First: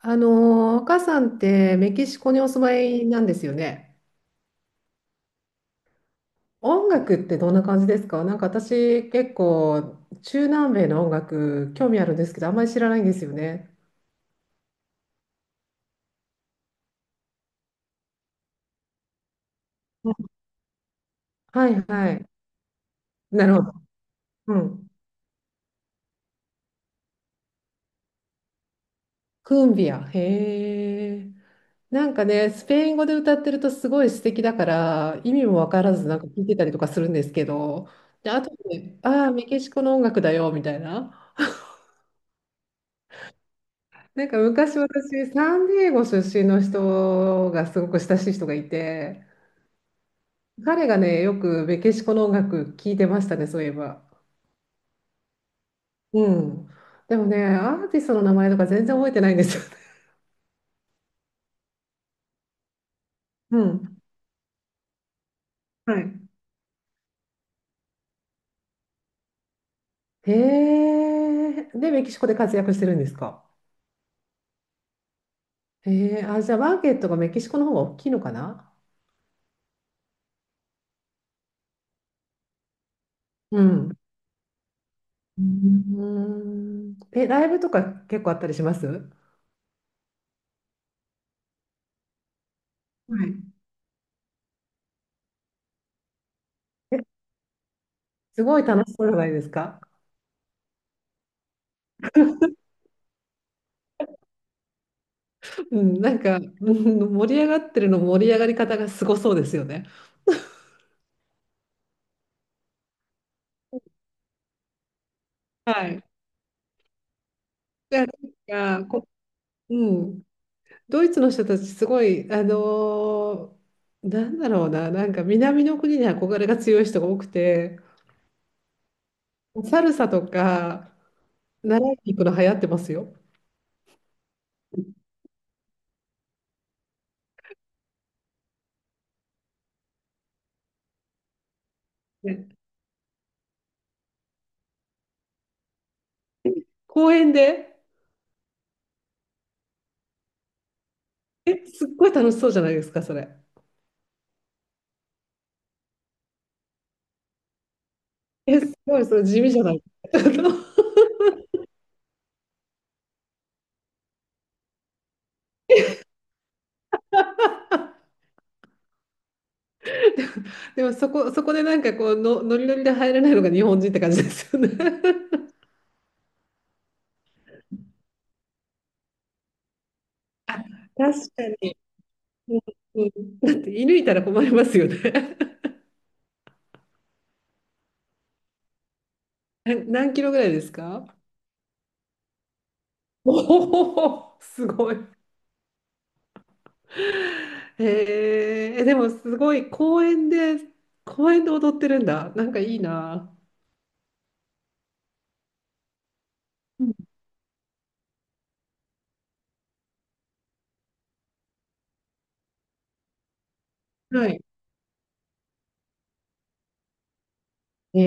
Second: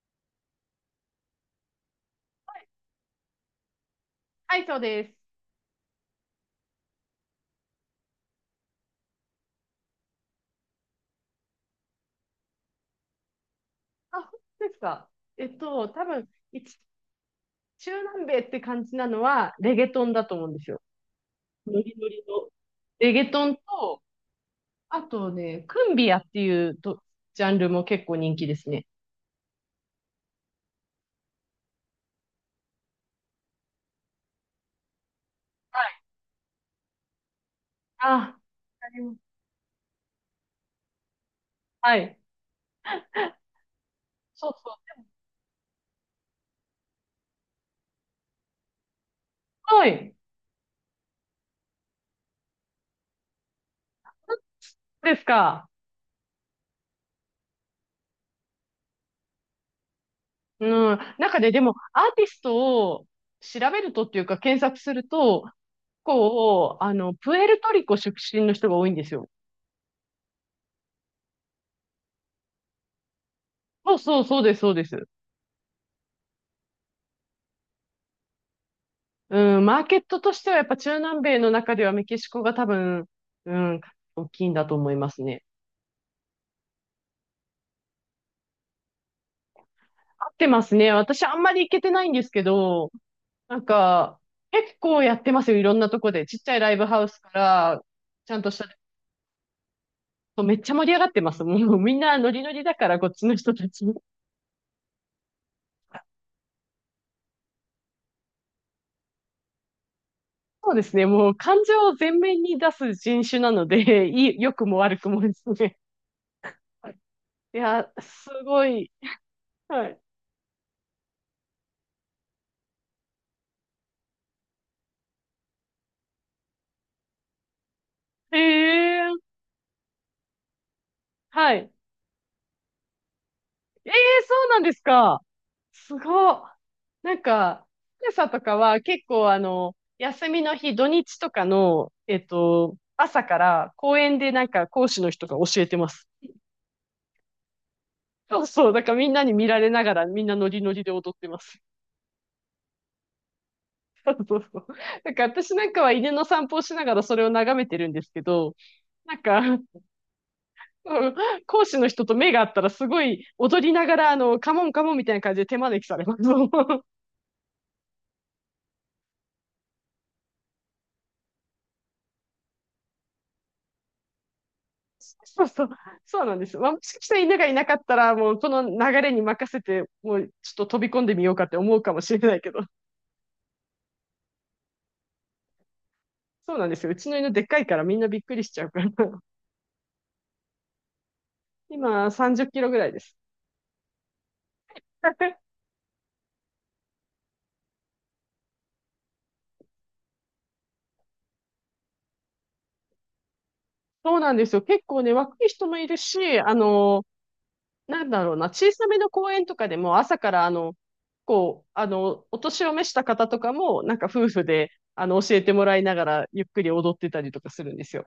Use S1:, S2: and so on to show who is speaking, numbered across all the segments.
S1: 赤さんってメキシコにお住まいなんですよね。
S2: はい、そうです。
S1: 音楽ってどんな感じですか？なんか私結構中南米の音楽興味あるんですけど、あんまり知らないんですよね。
S2: あ、本当ですか。多分、一、中南米って感じなのは、レゲトンだと思うんですよ。
S1: は
S2: ノ
S1: い
S2: リノ
S1: は
S2: リ
S1: い。
S2: の。レゲト
S1: なる
S2: ン
S1: ほど。
S2: と、
S1: うん。
S2: あとね、クンビアっていうと、ジャンルも結構人気ですね。
S1: クンビア。へえ。なんかね、スペイン語で歌ってるとすごい素敵だから、意味もわ
S2: は
S1: から
S2: い。
S1: ずなんか聞いてたりとかするんですけど、
S2: あ、
S1: で、
S2: わ
S1: あと
S2: か
S1: で、
S2: りま
S1: ああ
S2: す。
S1: ー、メキシコの音楽だよみたいな。
S2: はい。
S1: なんか
S2: そう
S1: 昔
S2: そ
S1: 私、サンディエゴ出身の人がすごく親しい人がいて、
S2: う。はい。
S1: 彼がね、よくメキシコの音楽聴いてましたね、そういえば。
S2: そうですか。
S1: うん。でもね、アーティストの名前とか全然覚えてないんですよね。
S2: うん。中で、でも、アーティストを
S1: う
S2: 調べる
S1: ん。
S2: とっていうか、検索すると、
S1: はい。
S2: こう、プエルトリコ出身の人が多いんですよ。
S1: へえ。で、メキシコで活躍してるんですか？
S2: そうそう、そうです、そうです。
S1: へえ。あ、じゃあマーケットがメキシコの方が大きいのかな。
S2: うん、マーケットとしてはやっぱ中南米の中ではメキシコが多分、う
S1: う
S2: ん、
S1: ん。
S2: 大きいんだと思いますね。
S1: うん。え、ライブとか結構あったりしますは
S2: 合ってますね。私あんまり行けてないんですけど、
S1: い。
S2: なんか、結構やってますよ。いろんなとこで。ちっちゃいライブハ
S1: え、
S2: ウスから、ちゃん
S1: す
S2: とし
S1: ごい
S2: た、
S1: 楽しそうじゃないですか。
S2: そうめっちゃ盛り上がってます。もうみんなノリノリだから、こっちの人たち。
S1: うん、なんか、うん、盛り上がってるの盛り上がり方がすごそうですよね。
S2: そうですね。もう感情を前面に出す人種なので、いい、良くも悪くもです
S1: は
S2: ね。
S1: い。
S2: いや、
S1: じゃあ、
S2: すご
S1: なん
S2: い。
S1: かこ、う
S2: はい。
S1: ん、ドイツの人たちすごい、ーなんだろうな、なんか南の国に憧れが強い人が多くて、
S2: ええ。
S1: サルサとか
S2: はい。
S1: 習いに行くの流行ってますよ。
S2: ええ、そうなんですか。すごっ。なんか、福とかは結構休みの日、土日とかの、
S1: ね、
S2: 朝から公園でなんか講師の人が教えてます。
S1: 公園で、
S2: そうそう。だからみんなに見られながらみんなノリノリで踊ってま
S1: え、
S2: す。
S1: すっごい楽しそうじゃないですか、それ。
S2: そうそうそう。なんか私なんかは犬の散歩をしながらそれを眺めてるんですけど、
S1: え、すごい、
S2: な
S1: そ
S2: ん
S1: れ
S2: か、
S1: 地味
S2: う
S1: じゃ
S2: ん、
S1: ない。
S2: 講師の人と目が合ったらすごい踊りながらカモンカモンみたいな感じで手招きされます。
S1: でもそこ、そこでなんかこうの、ノリノリで入れないのが日本人って感じですよね。
S2: そうそう、そうなんです。まあ、もしかしたら犬がいなかったら、もうこの流れに任せて、もうちょっと飛び込んで
S1: 確
S2: みよう
S1: か
S2: かって思
S1: に。
S2: うかもしれないけ
S1: う
S2: ど、
S1: ん、うん、だって射抜いたら困りますよね。
S2: そうなんですよ。うちの犬でっかいからみんなびっくりしちゃうから。
S1: な、何キロぐらいですか？
S2: 今、30キロぐらいです。
S1: おお、すごい。へえ、え、でもすごい公園で、公園で踊ってるんだ。なんかいいな。
S2: そうなんですよ。結構ね、若い人もいるし、
S1: うん、
S2: なんだろうな、小さめの公園とかでも朝から、こう、お年を召した方とかも、なんか夫
S1: はい。
S2: 婦で、教えてもらいながら、ゆっくり踊ってたりとかするんです
S1: え
S2: よ。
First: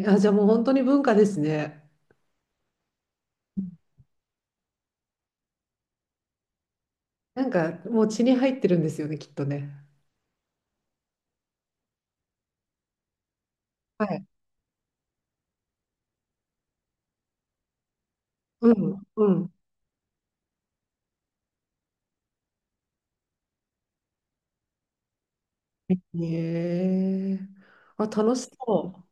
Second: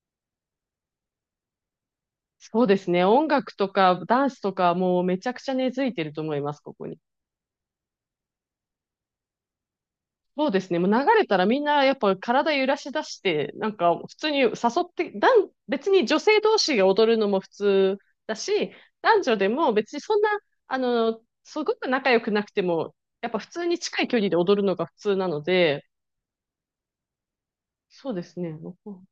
S1: え、あ、じゃあもう本当に文化ですね。
S2: そうですね。音楽とかダンスとかもうめちゃくちゃ根付いてると思います、ここに。
S1: なんかもう血に入ってるんですよね、きっとね。
S2: そうですね。もう流れたらみんなやっぱ体揺らし出して、なんか
S1: は
S2: 普
S1: い。
S2: 通に誘って、男別に女性同士が踊るのも普通だし、
S1: うん、
S2: 男
S1: う
S2: 女で
S1: ん。
S2: も別にそんな、すごく仲良くなくても、やっぱ普通に近い距離で踊るのが普通なので、
S1: ええ、あ、
S2: そうで
S1: 楽
S2: す
S1: し
S2: ね。
S1: そ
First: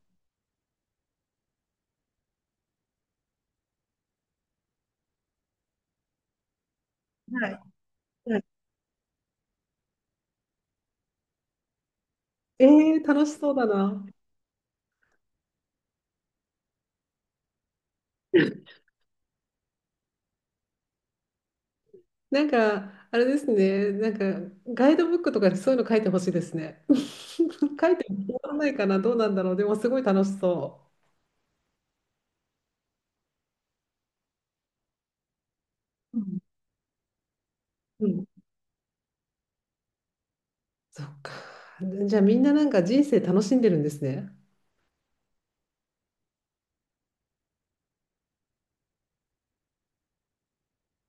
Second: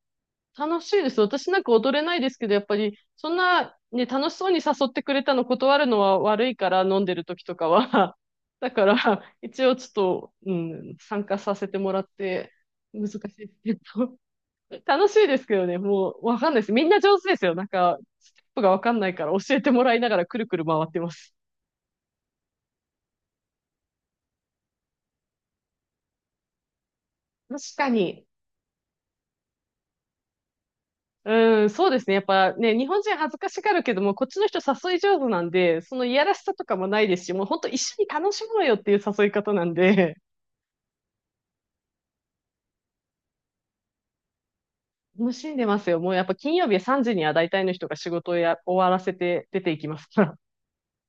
S2: 楽しいです。私なんか踊れないですけど、やっぱり、そんな、ね、楽しそうに誘ってくれたの断るのは悪いから、飲んでる
S1: う。
S2: 時
S1: は
S2: と
S1: い。
S2: かは。
S1: はい、
S2: だから、一応ちょっと、うん、参加させてもらって、
S1: ええ、
S2: 難しい
S1: 楽し
S2: で
S1: そ
S2: す
S1: うだ
S2: け
S1: な。
S2: ど。楽しいですけどね、もう、わかんないです。みんな上手ですよ。なんか、ステップがわかんないから、教えてもらいながらくるくる回ってます。
S1: なんか、あれですね、なんか、ガイドブックとかにそういうの書いてほしいですね。
S2: 確 か
S1: 書いて
S2: に。
S1: もらわないかな、どうなんだろう。でも、すごい楽しそ
S2: うん、そうですね。やっぱね、日本人恥ずかしがるけども、こっちの人誘い上手なんで、そのい
S1: う、う
S2: やらし
S1: ん、
S2: さとかもないですし、もう本当一緒に
S1: うん。
S2: 楽しもうよっていう誘い方なんで、
S1: そっか。じゃあ、みんななんか人生楽しんでるんですね。
S2: 楽しんでますよ。もうやっぱ金曜日3時には大体の人が仕事をや終わらせて出ていきますから。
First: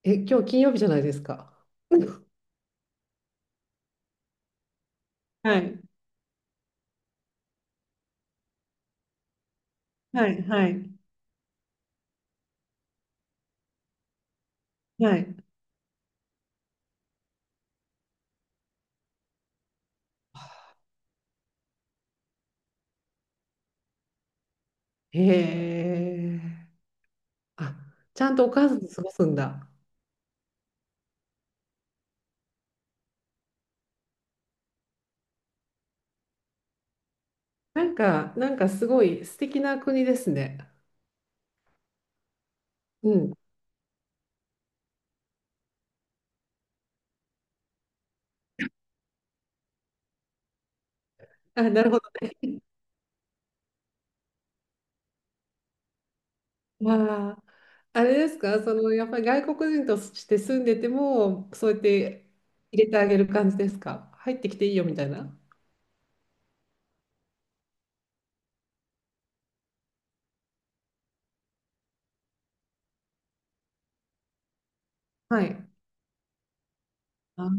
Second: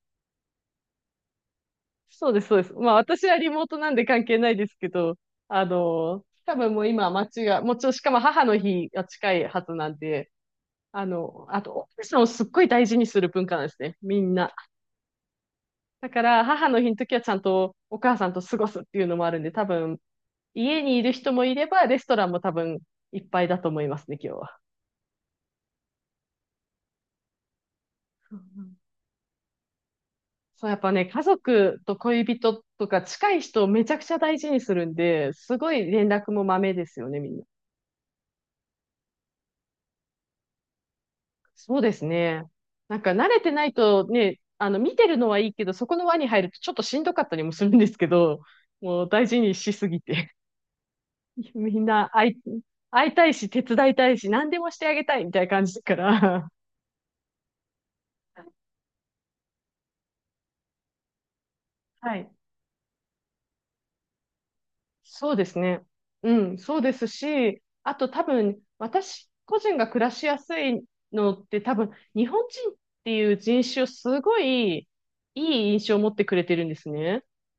S1: え、今日金曜日じゃないですか。
S2: そうです、そうです。まあ私はリモートなんで関係ないですけど、
S1: はい、
S2: 多分もう今街が、もうちろんしかも母の日が近いはずなん
S1: は
S2: で、
S1: い、はい、
S2: あと、奥さんをすっごい大事にする文化なんですね。みんな。
S1: はい。
S2: だから母の日の時はちゃんとお母さんと過ごすっていうのもあるんで、多分家にいる人もいれば、レストランも多分いっぱいだと思いますね、今日は。
S1: へえ。あ、ちゃ
S2: う
S1: ん
S2: ん
S1: とお
S2: う
S1: 母
S2: ん、
S1: さんと過ごすんだ。
S2: そう、やっぱね、家族と恋人とか近い人をめちゃくちゃ大事にするんで、すごい連絡もまめですよね、みんな。
S1: なんか、なんかすごい素敵な国ですね。
S2: そうですね。なん
S1: う
S2: か慣
S1: ん。
S2: れてないとね、見てるのはいいけど、そこの輪に入るとちょっとしんどかったりもするんですけど、もう大事にしすぎて。
S1: あ、
S2: み
S1: な
S2: ん
S1: るほ
S2: な
S1: ど。
S2: 会い、会いたいし、手伝いたいし、何でもしてあげたいみたいな感じだから。
S1: まあ、あれですか、そのやっぱり外国人として住んでても、そうやっ
S2: は
S1: て
S2: い。
S1: 入れてあげる感じですか？入ってきていいよみたい
S2: そう
S1: な。
S2: ですね。うん、そうですし、あと多分、私個人が暮らしやすいのって多分、日本人っていう人種をすごい
S1: はい。
S2: いい印象を持ってくれてるんですね。
S1: あ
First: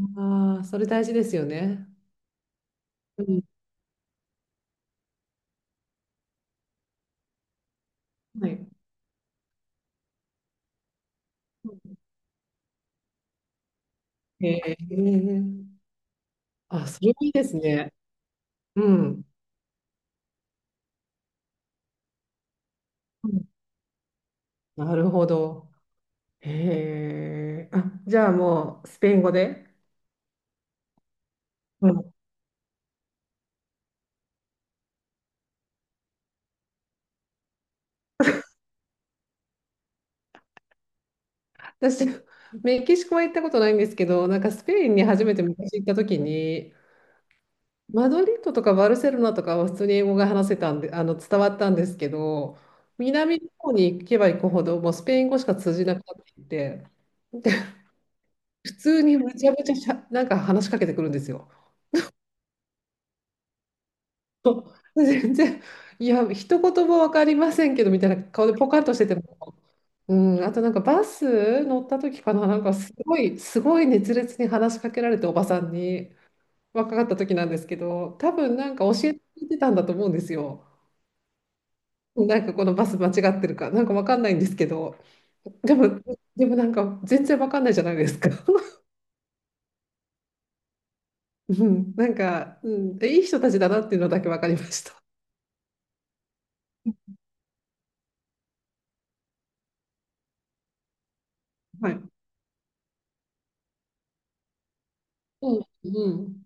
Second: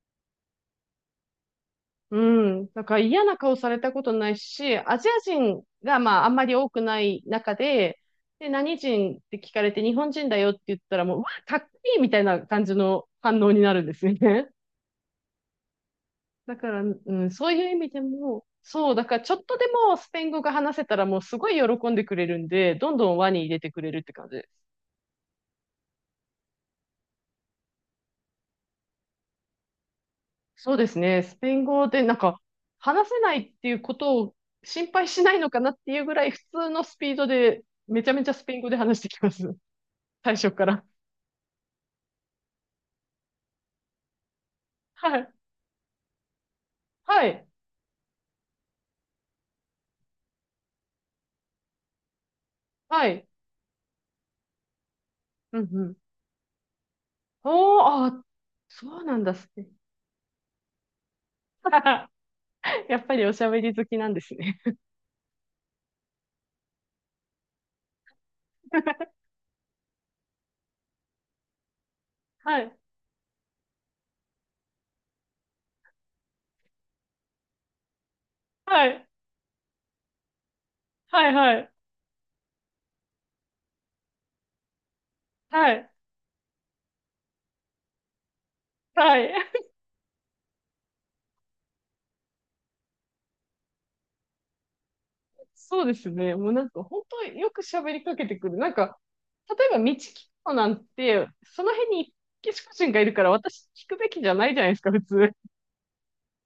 S1: あ、それ大事ですよね。
S2: うん。だから
S1: う
S2: 嫌な
S1: ん。
S2: 顔されたことないし、アジア人がまああんまり多くない中で、で、
S1: はい。
S2: 何人って聞かれて日本人だよって言ったらもう、うわ、かっこいいみたいな感じの反応になるんですよ
S1: へ
S2: ね。
S1: え。
S2: だから、
S1: あ、そ
S2: う
S1: れもい
S2: ん、
S1: いで
S2: そう
S1: す
S2: いう意味
S1: ね。
S2: でも、
S1: う
S2: そう、だから
S1: ん。
S2: ちょっとでもスペイン語が話せたらもうすごい喜んでくれるんで、どんどん
S1: う
S2: 輪に
S1: ん、
S2: 入れてくれるって感じです。
S1: なるほど。へえ。あ、じゃあもうスペイン語で。
S2: そうですね。スペイン語
S1: う
S2: で
S1: ん、
S2: なんか話せないっていうことを心配しないのかなっていうぐらい普通のスピードでめちゃめちゃスペイン語で話してきます。最初から。
S1: 私、メキシコは行ったことないんですけど、なんかスペインに
S2: は
S1: 初
S2: い。
S1: めて昔行った時に、
S2: はい。
S1: マドリッドとかバルセロナとかは普通に英語が話せたんで、あの、伝わったんですけど、
S2: はい。
S1: 南の方に行けば行くほど、もうスペイン語しか
S2: うん
S1: 通
S2: う
S1: じな
S2: ん。
S1: くなってきて、
S2: おー、あ、
S1: 普
S2: そ
S1: 通
S2: うな
S1: に
S2: んだ
S1: む
S2: っ
S1: ち
S2: す
S1: ゃむ
S2: ね。
S1: ちゃしゃ、なんか話しかけてくるんですよ。
S2: やっぱりおしゃべり好きなんですね。
S1: 全然、いや、一言も分かりませんけどみたいな顔でポカンとして ても、うん、あとなんかバス乗った時かな、な
S2: は
S1: んか
S2: い。
S1: すごい、すごい熱烈に話しかけられて、おばさんに、若かった時なんですけど、多分なんか
S2: はい。
S1: 教えてくれてたんだと思うんですよ。
S2: はい。はい。
S1: なんかこのバス間違ってるか、なんかわかんないんですけど、
S2: は
S1: で
S2: い。
S1: も、でもなんか全然わかんないじゃないですか。
S2: はい。
S1: うん、なんか、うん、いい人たちだなっていうのだけわかりました。
S2: そうですね。もうなんか本当よく喋りかけてくる。なんか、例えば道聞くのなんて、その
S1: は
S2: 辺
S1: い。
S2: にメキシコ人がいるから私聞くべきじゃないじゃないですか、普通。
S1: うん、う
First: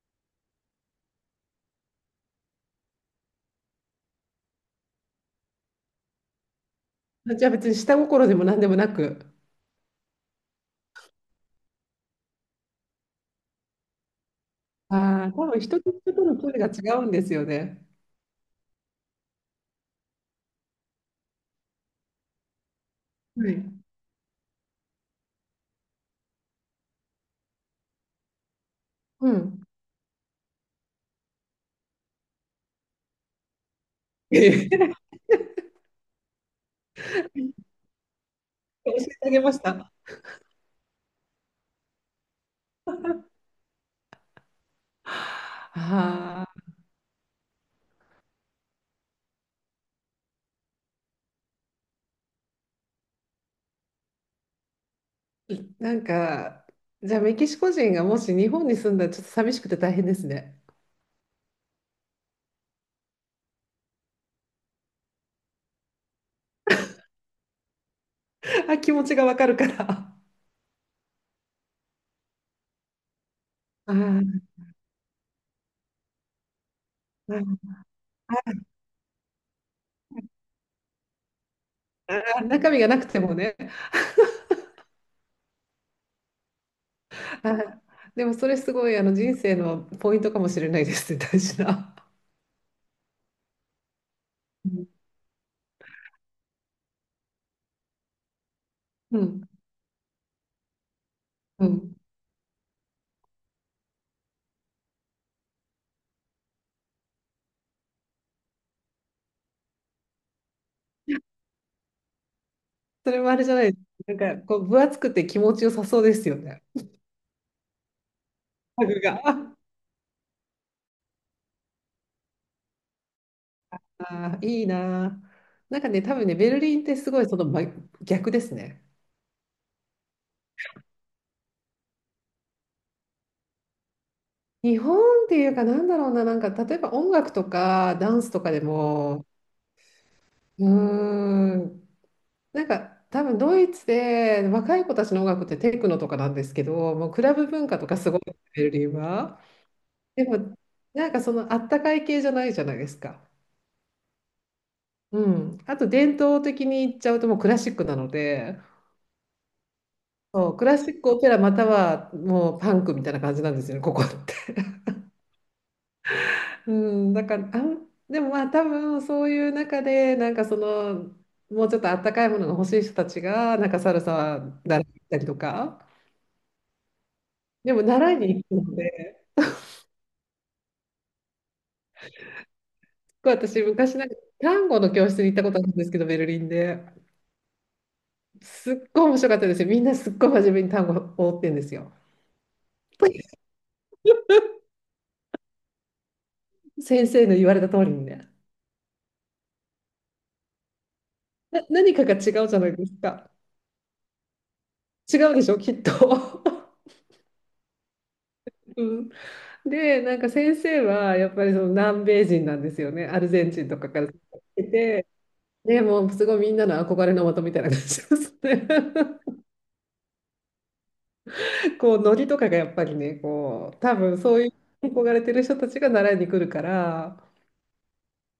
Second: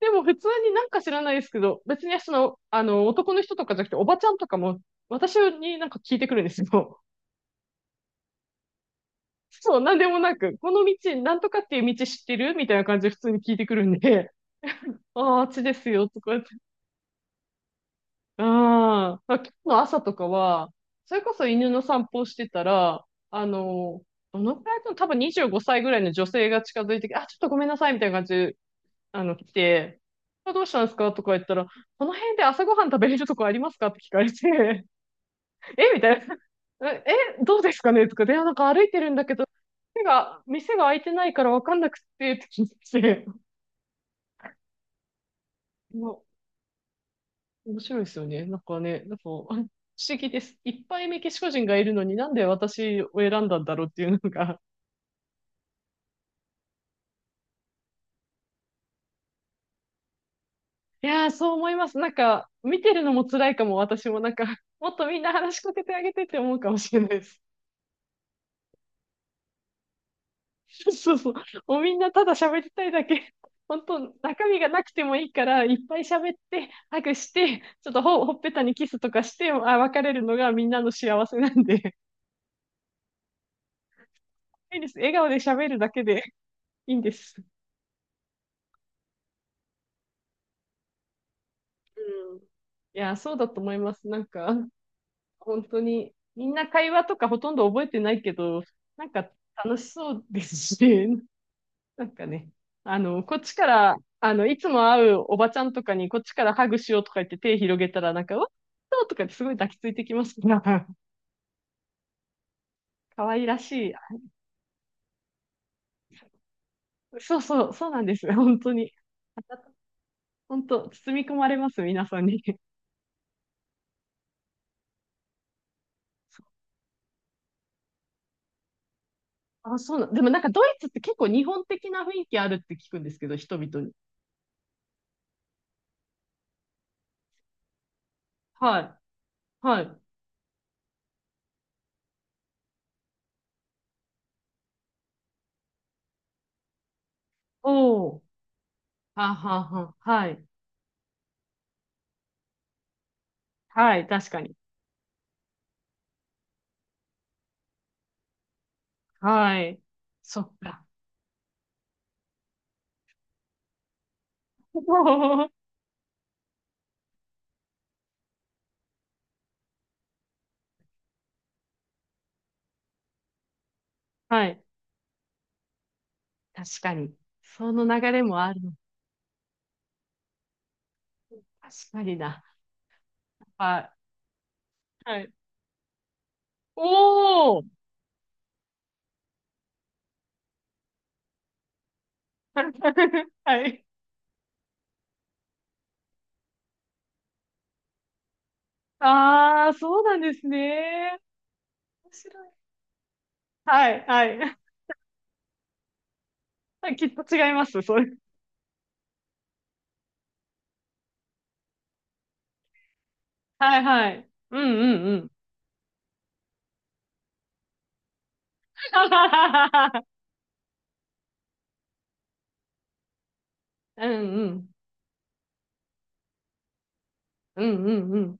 S2: でも普通になんか知らないですけど、別にその、男の人とかじゃなくて、おばちゃんとかも、私になんか聞いてくるんですよ。
S1: ん。じゃあ別に下心でも何でもなく、
S2: そう、なんでもなく、この道、なんとかっていう道知ってるみたいな感じで普通に聞いてくるんで、
S1: ああ、
S2: ああ、あ
S1: 多
S2: っ
S1: 分
S2: ちで
S1: 人
S2: す
S1: と
S2: よ、
S1: 人
S2: と
S1: と
S2: か
S1: の
S2: 言っ
S1: 距
S2: て。
S1: 離が違うんですよね。
S2: ああ、今日の朝とかは、それこそ犬の散歩をしてたら、あ
S1: はい。
S2: の、どのくらいの、多分25歳ぐらいの女性が近づいてきて、あ、ちょっとごめんなさい、みたいな感じで、
S1: う
S2: 来
S1: ん。
S2: て、あどうしたんですかとか言ったら、この辺で朝ごはん食べれるとこありますかって聞かれ て、
S1: 教
S2: えみたいな。え、えどうですかねとか、で、なんか歩い
S1: え
S2: て
S1: て
S2: るんだ
S1: あ
S2: け
S1: げ
S2: ど、
S1: ました。
S2: 店が開いてないからわかんなくて、って聞いて、も
S1: ああ、
S2: う面白いですよね。なんかね、なんか、不思議です。いっぱいメキシコ人がいるのになんで私を選んだんだろうっていうのが。
S1: なんか、じゃあメキシコ人がもし日本に住んだらちょっと寂しくて大変ですね。
S2: いやー、そう思います。なんか、見てるのも辛いかも、私もなんか、もっとみんな話しかけてあげてって思うかもしれないです。
S1: あ、気持ちがわかるから。あ
S2: そうそう。もうみんなただ喋りたいだけ。本当、
S1: あ。
S2: 中身がなくてもいいから、いっぱい喋って、ハグし
S1: はい、
S2: て、ちょっとほ、ほっぺたにキスとかして、あ、別れるのがみんなの幸せなんで。
S1: あー、中身がなくてもね。
S2: いいです。笑顔で喋るだけでいいんです。
S1: はい、でもそれすごいあの人生のポイントかもしれないですね、大事な。
S2: うん。いや、そうだと思います。なんか、
S1: うん、
S2: 本当に、みんな会話とかほとんど覚えてないけど、なん
S1: う
S2: か
S1: ん。
S2: 楽しそうですしね、
S1: うん、
S2: なんかね、こっちから、いつも会うおばちゃんとかに、こっちからハグしようとか言って手広げたら、なんか、わっそうとかってすごい抱きついてきますから、
S1: それ
S2: 可
S1: もあれ
S2: 愛
S1: じゃ
S2: ら
S1: ないです。
S2: しい。
S1: なんかこう分厚くて気持ちよさそうですよね。
S2: そうそう、そうなんです本当
S1: 家
S2: に。
S1: 具が。
S2: 本当、包み込まれます、皆さんに。
S1: ああー、いいなー。なんかね、多分ね、
S2: そ
S1: ベ
S2: う、
S1: ルリンってすごいその真逆ですね。
S2: あ、そうな、でもなんかドイツって結構日本的な雰囲気あるって聞くんですけど、人々に。
S1: 日本っていうかなんだろうな、なんか例えば音楽とかダンスとかで
S2: はい、
S1: も、
S2: はい。
S1: うーん、なんか多分ドイツで若い子たちの音楽ってテクノとかなんですけど、もうクラブ文
S2: お
S1: 化とかすごい
S2: お、
S1: ベルリン
S2: は
S1: は。
S2: はは、
S1: で
S2: はい、
S1: もなんかそのあったかい系じゃないじゃないですか。
S2: はい、確かに。
S1: うん。あと伝統的に言っちゃうともうクラシックなので、
S2: はい、そ
S1: そ
S2: っ
S1: う、クラ
S2: か。
S1: シックオペラまたはもうパンクみたいな感じなんですよね、ここって。うん、だから、あん、でもまあ多分そういう中でなんかそのもうちょっとあったかいものが欲しい人たちがなんかサルサ
S2: はい。
S1: 習ったりとか。
S2: 確かに。そ
S1: でも
S2: の流
S1: 習い
S2: れも
S1: に行
S2: ある
S1: く
S2: の。
S1: ので。
S2: 確かにな。
S1: 構私
S2: あ、
S1: 昔なんか単語の教室
S2: は
S1: に
S2: い。
S1: 行ったことあるんですけど、ベルリンで。
S2: おー。
S1: すっごい面白かったですよ。みんなすっごい真面目に単語を追ってんですよ。
S2: はい。
S1: 先生の言われた通りにね。
S2: ああ、そうなんですね。
S1: な、何か
S2: 面
S1: が違
S2: 白い。
S1: うじゃないですか。
S2: はい、は
S1: 違うでしょ、きっと。
S2: い。きっと違います、それ。
S1: うん、で、なんか先生はやっぱりその南米人なんですよね。アルゼンチン
S2: は
S1: と
S2: い、
S1: かから
S2: は
S1: 来
S2: い。うん、
S1: て
S2: うん、
S1: て。
S2: うん。
S1: でもうすごいみんなの憧れの的みたいな感じですね。こうノリとかがやっぱりね、こう多
S2: う
S1: 分
S2: ん、
S1: そう
S2: う
S1: い
S2: ん。
S1: う憧れてる人たちが習いに来るから、
S2: うん、うん、うん。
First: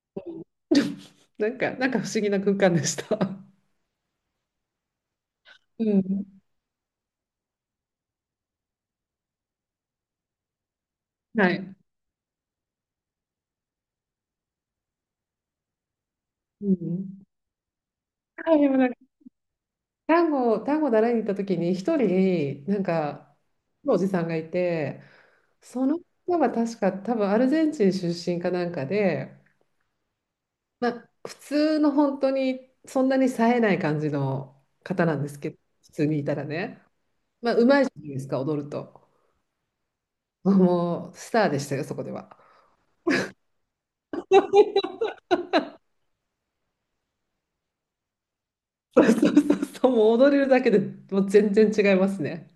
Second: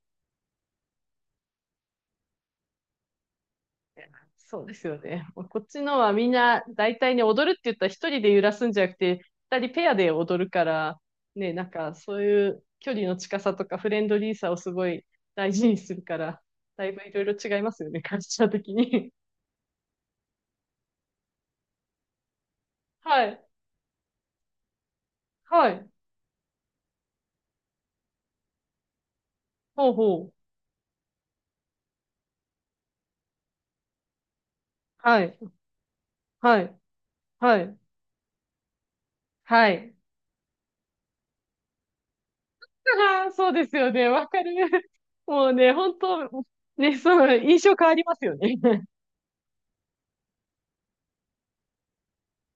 S1: なんか、なんか不思議な空間でした。
S2: そうですよね。もうこっち
S1: う
S2: のはみん
S1: ん。
S2: な大体ね、踊るって言ったら一人で揺らすんじゃなくて、二人ペアで踊るから、
S1: は
S2: ね、なん
S1: い。
S2: かそういう距離の近さとかフレンドリーさをすごい大事にするから、
S1: う
S2: だいぶいろ
S1: ん。
S2: いろ違いますよね、カルチャー
S1: はい、で
S2: 的
S1: もなんか、
S2: に。
S1: 単語、単語習いに行った時に、一人、なん
S2: は
S1: か、
S2: い。
S1: おじさんがいて、
S2: は
S1: そ
S2: い。
S1: の方は確か、多分アルゼンチン出身かなんかで、
S2: ほうほう。
S1: まあ、普通の本当に、そんなに冴えない感じの方な
S2: は
S1: んで
S2: い。
S1: すけど、普通にいたら
S2: はい。
S1: ね、
S2: はい。
S1: いいですか、踊ると。
S2: はい。
S1: もう、スターでしたよ、そこでは。
S2: ああ、そうですよね。わかる。もうね、本当ね、その印象変わりますよね。
S1: そうそうそうそう、もう踊れるだけでもう全然違いますね。